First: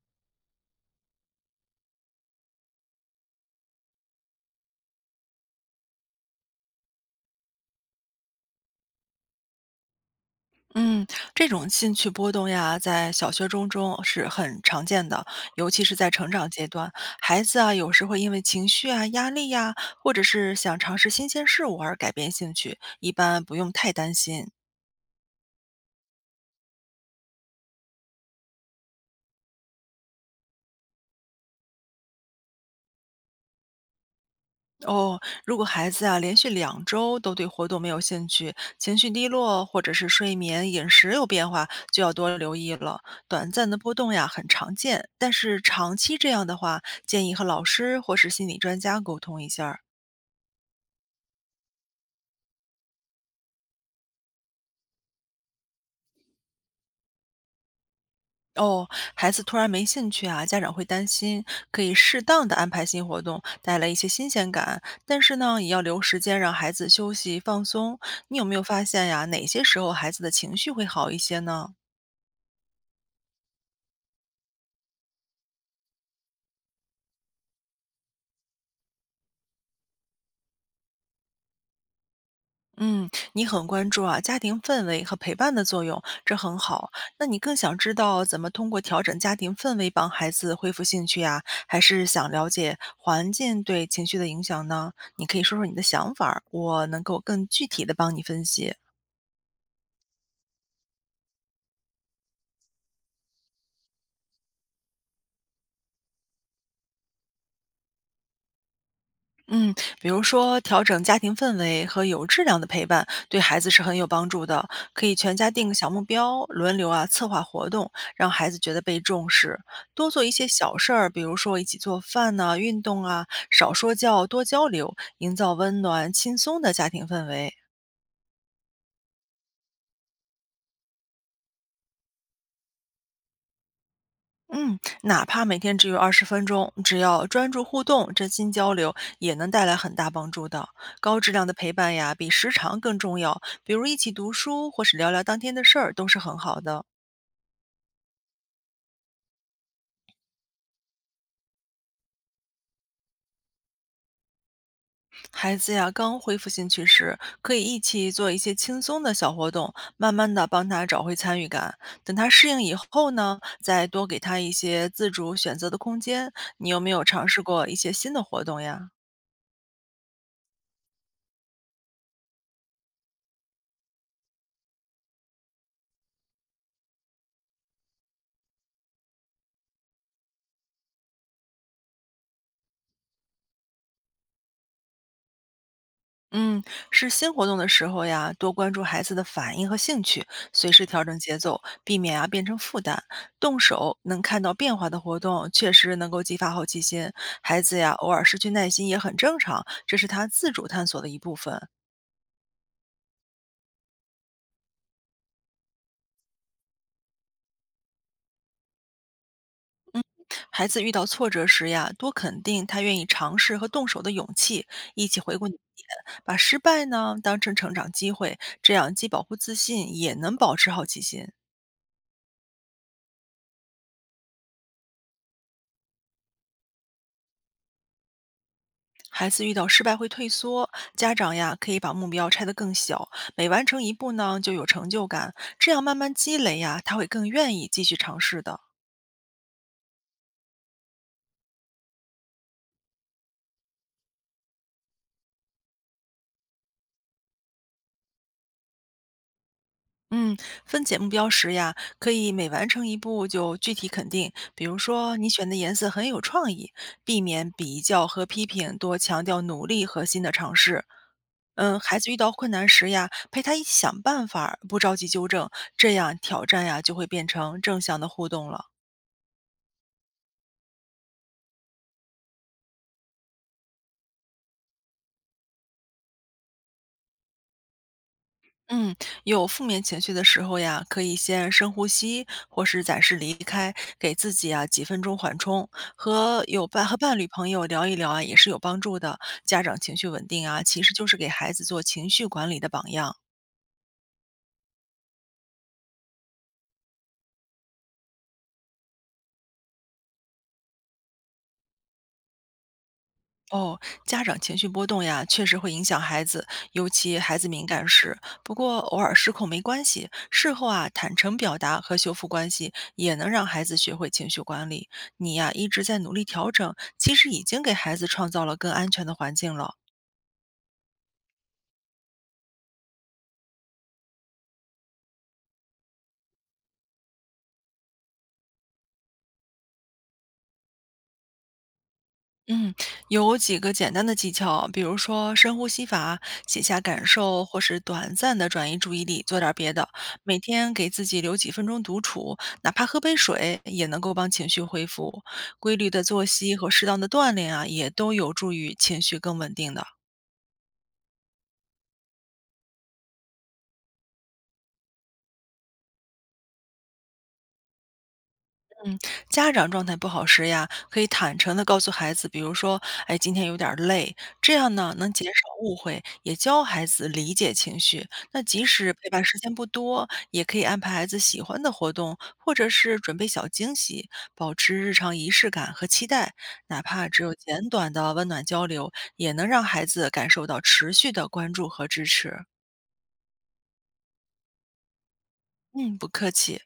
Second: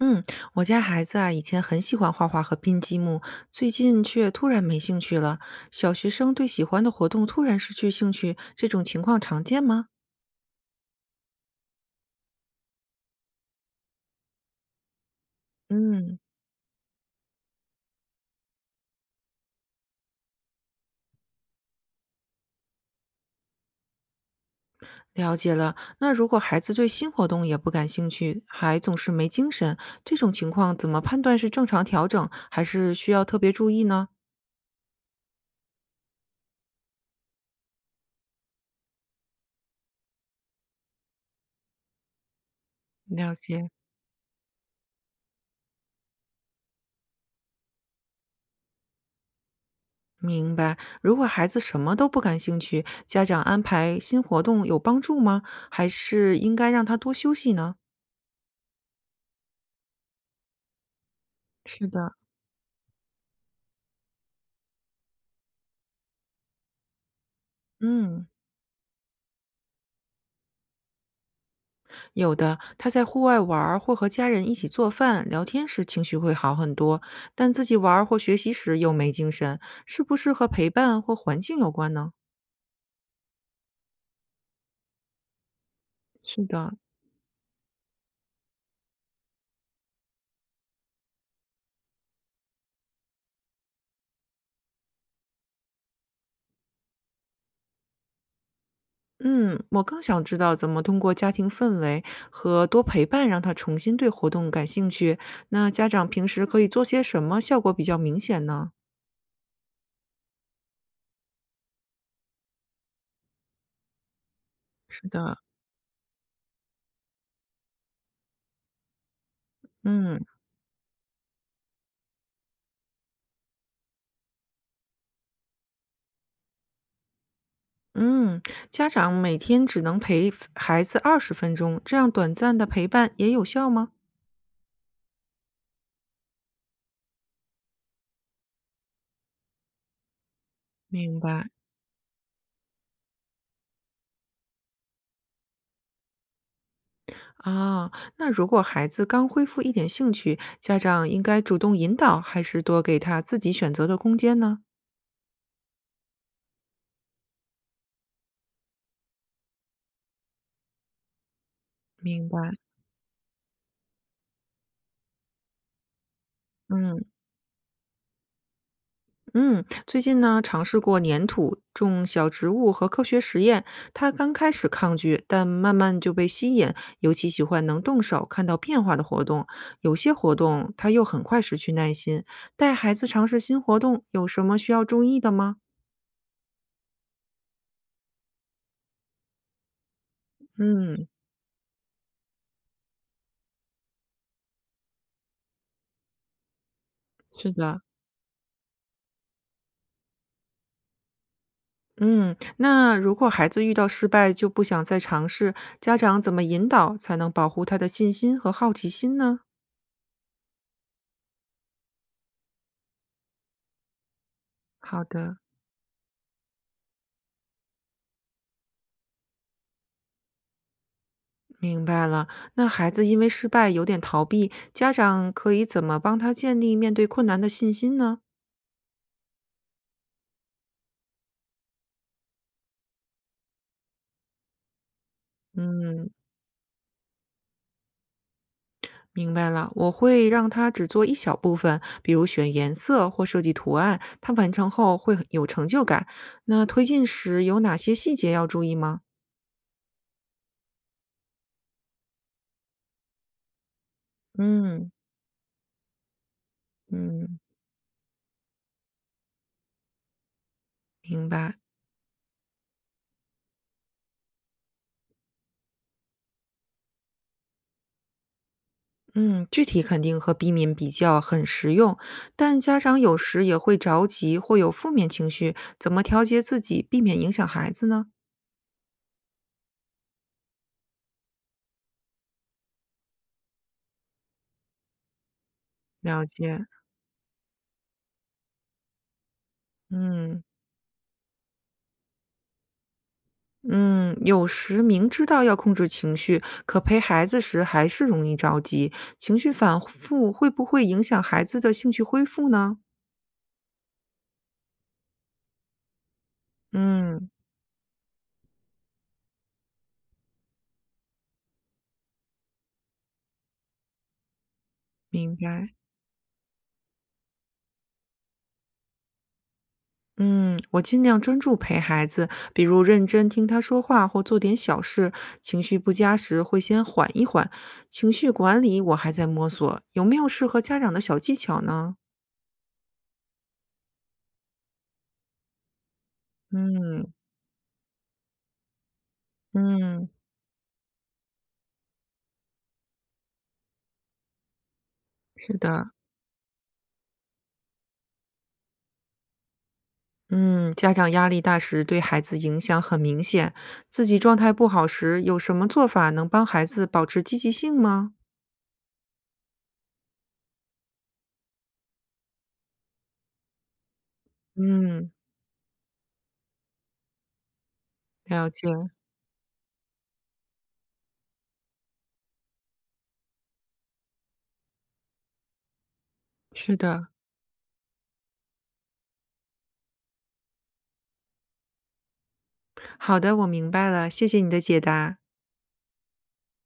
嗯，我家孩子啊，以前很喜欢画画和拼积木，最近却突然没兴趣了。小学生对喜欢的活动突然失去兴趣，这种情况常见吗？嗯，这种兴趣波动呀，在小学、中是很常见的，尤其是在嗯，成长阶段，孩子啊，有时会因为情绪啊、压力呀、或者是想尝试新鲜事物而改变兴趣，一般不用太担心。了解了。那如果孩子对新活动也不感兴趣，还总是没精神，这种情况怎么判断是正常调整，还是需要特别注意呢？哦，如果孩子啊连续两周都对活动没有兴趣，情绪低落，或者是睡眠、饮食有变化，就要多留意了。了短解，暂的波动呀很常见，但是长期这样的话，建议和老师或是心理专家沟通一下儿。明白。如果孩子什么都不感兴趣，家长安排新活动有帮助吗？还是应该让他多休息呢？哦，孩子突然没兴趣啊，家长会担心，可是以的，适当的安排新活动，带来一些新鲜感。但是呢，也要留时间让孩子休息放松。嗯。你有没有发现呀？哪些时候孩子的情绪会好一些呢？有的，他在户外玩儿或和家人一起做饭、聊天时情绪会好很多，但自己玩儿或学习时又没精神，是不是和陪伴或环境有关呢？嗯，你很关注啊家庭氛围和陪伴的作用，这是很的，好。那你更想知道怎么通过调整家庭氛围帮孩子恢复兴趣呀？还是想了解环境对情绪的影响呢？你可以说说你的想法儿，我能够更具体的帮你分析。嗯，我更想知道怎么通过家庭氛围和多陪伴让他重新对活动感兴趣。那家长平时可以做些什么，效果比较明显呢？嗯，比如说调整家庭氛围和有质量的陪伴，对孩子是很有帮助的。是可以的，全家定个小目标，轮流啊策划活动，让孩子觉得被重视。多嗯。做一些小事儿，比如说一起做饭呐、运动啊，少说教，多交流，营造温暖轻松的家庭氛围。嗯，家长每天只能陪孩子20分钟，这样短暂的陪伴也有效吗？嗯，哪怕每天只有20分钟，只要专注互动、真心交流，也能带来很大帮助的。高明质量白。的陪伴呀，比时长更重要。比如一起读书，或是聊聊当天的事儿，都是很好的。啊，那如果孩子刚恢复一点兴趣，家长应该主动引导，还是多给他自己选择的空间呢？孩子呀，刚恢复兴趣时，可以一起做一些轻松的小活动，慢慢的帮他找回参与感。等明他白，适应以后呢，再多给他一些自主选择的空间。你有没嗯有尝试过一些新的活动呀？嗯，最近呢，尝试过粘土、种小植物和科学实验，他刚开始抗拒，但慢慢就被吸引，尤其喜欢能动手、看到变化的活动。有些活动他又很快失去耐心。带孩子尝试新活动，有什么需要注意的吗？嗯，是新活动的时候呀，多关注孩子的反应和兴趣，随时调嗯，整节奏，避免啊变成负担。动手能看到变化的活动，确实能够激发好奇心。是孩子的。呀，偶尔失去耐心也很正常，这是他自主探索的一部分。嗯，那如果孩子遇到失败就不想再尝试，家长怎么引导才能保护他的信心和好奇心呢？嗯，孩子遇到挫折时呀，多肯定他愿意尝试和动手的勇气，好一起的，回顾你的点，把失败呢当成成长机会，这样既保护自信，也能保持好奇心。明白了。那孩子因为失败有点逃避，家长可以怎么帮他建立面对困难的信心呢？孩子遇到失败会退缩，家长呀可以把目标拆得更小，每完成一步呢就有成就感，这样慢嗯，慢积累呀，他会更愿意继续尝试的。明白了。我会让他只做一小部分，比如选颜色或设计图案，他完成后会很有成就感。那推进时有哪些细节要注意吗？嗯，分解目标时呀，可以每完成一步就具体肯定，比如嗯说你选的颜色很有创意，避嗯，免比较和批评，多强调努力和新的尝试。明白。嗯，孩子遇到困难时呀，陪他一起想办法，不着急纠正，这样挑战呀就会变成正向的互动了。嗯，具体肯定和避免比较很实用，但家长有时也会着急或有负面情绪，怎么调节自己，避免影响孩子呢？嗯，有负面情绪的时候呀，可以先深呼吸，或是暂时离开，给自己啊几分钟缓冲。了和解，有伴和伴侣朋友聊一聊啊，也是有帮助的。家长情绪稳嗯定啊，其实就是给孩子做情绪管理的榜样。嗯，有时明知道要控制情绪，可陪孩子时还是容易着急，情绪反复会不会影响孩子的兴趣恢复呢？哦，家长情绪波动呀，确实会影响孩子，尤其嗯，孩子敏感时。不过偶尔失控没关系，事后啊，坦诚表达和修复关系，也能让孩子学会情绪管理。明你呀，一白。直在努力调整，其实已经给孩子创造了更安全的环境了。嗯，我尽量专注陪孩子，比如认真听他说话或做点小事。情绪不佳时会先缓一缓。情绪管理我还在摸索，有没有适合家长的小技巧呢？嗯，有几个简单的技巧，比如说深呼吸法、写下感嗯受，或是短暂的转移注意力，做点儿别的。嗯，每天给自己留几分钟独处，哪怕喝杯水，也能够帮情绪恢复。是规的，律的作息和适当的锻炼啊，也都有助于情绪更稳定的。嗯，家长压力大时对孩子影响很明显，自己状态不好时有什么做法能帮孩子保持积极性吗？家长状态不好时呀，可以坦诚地告诉孩子，比如说，哎，今天有点儿累，这样呢嗯，能减少误会，也教孩子理解情绪。那了即解，使陪伴时间不多，也可以安排孩子喜欢的活动，或者是准备小惊喜，保持日常仪式感和期待。是哪的，怕只有简短的温暖交流，也能让孩子感受到持续的关注和支持。好的，我明白了，谢谢你的解答。嗯，不客气。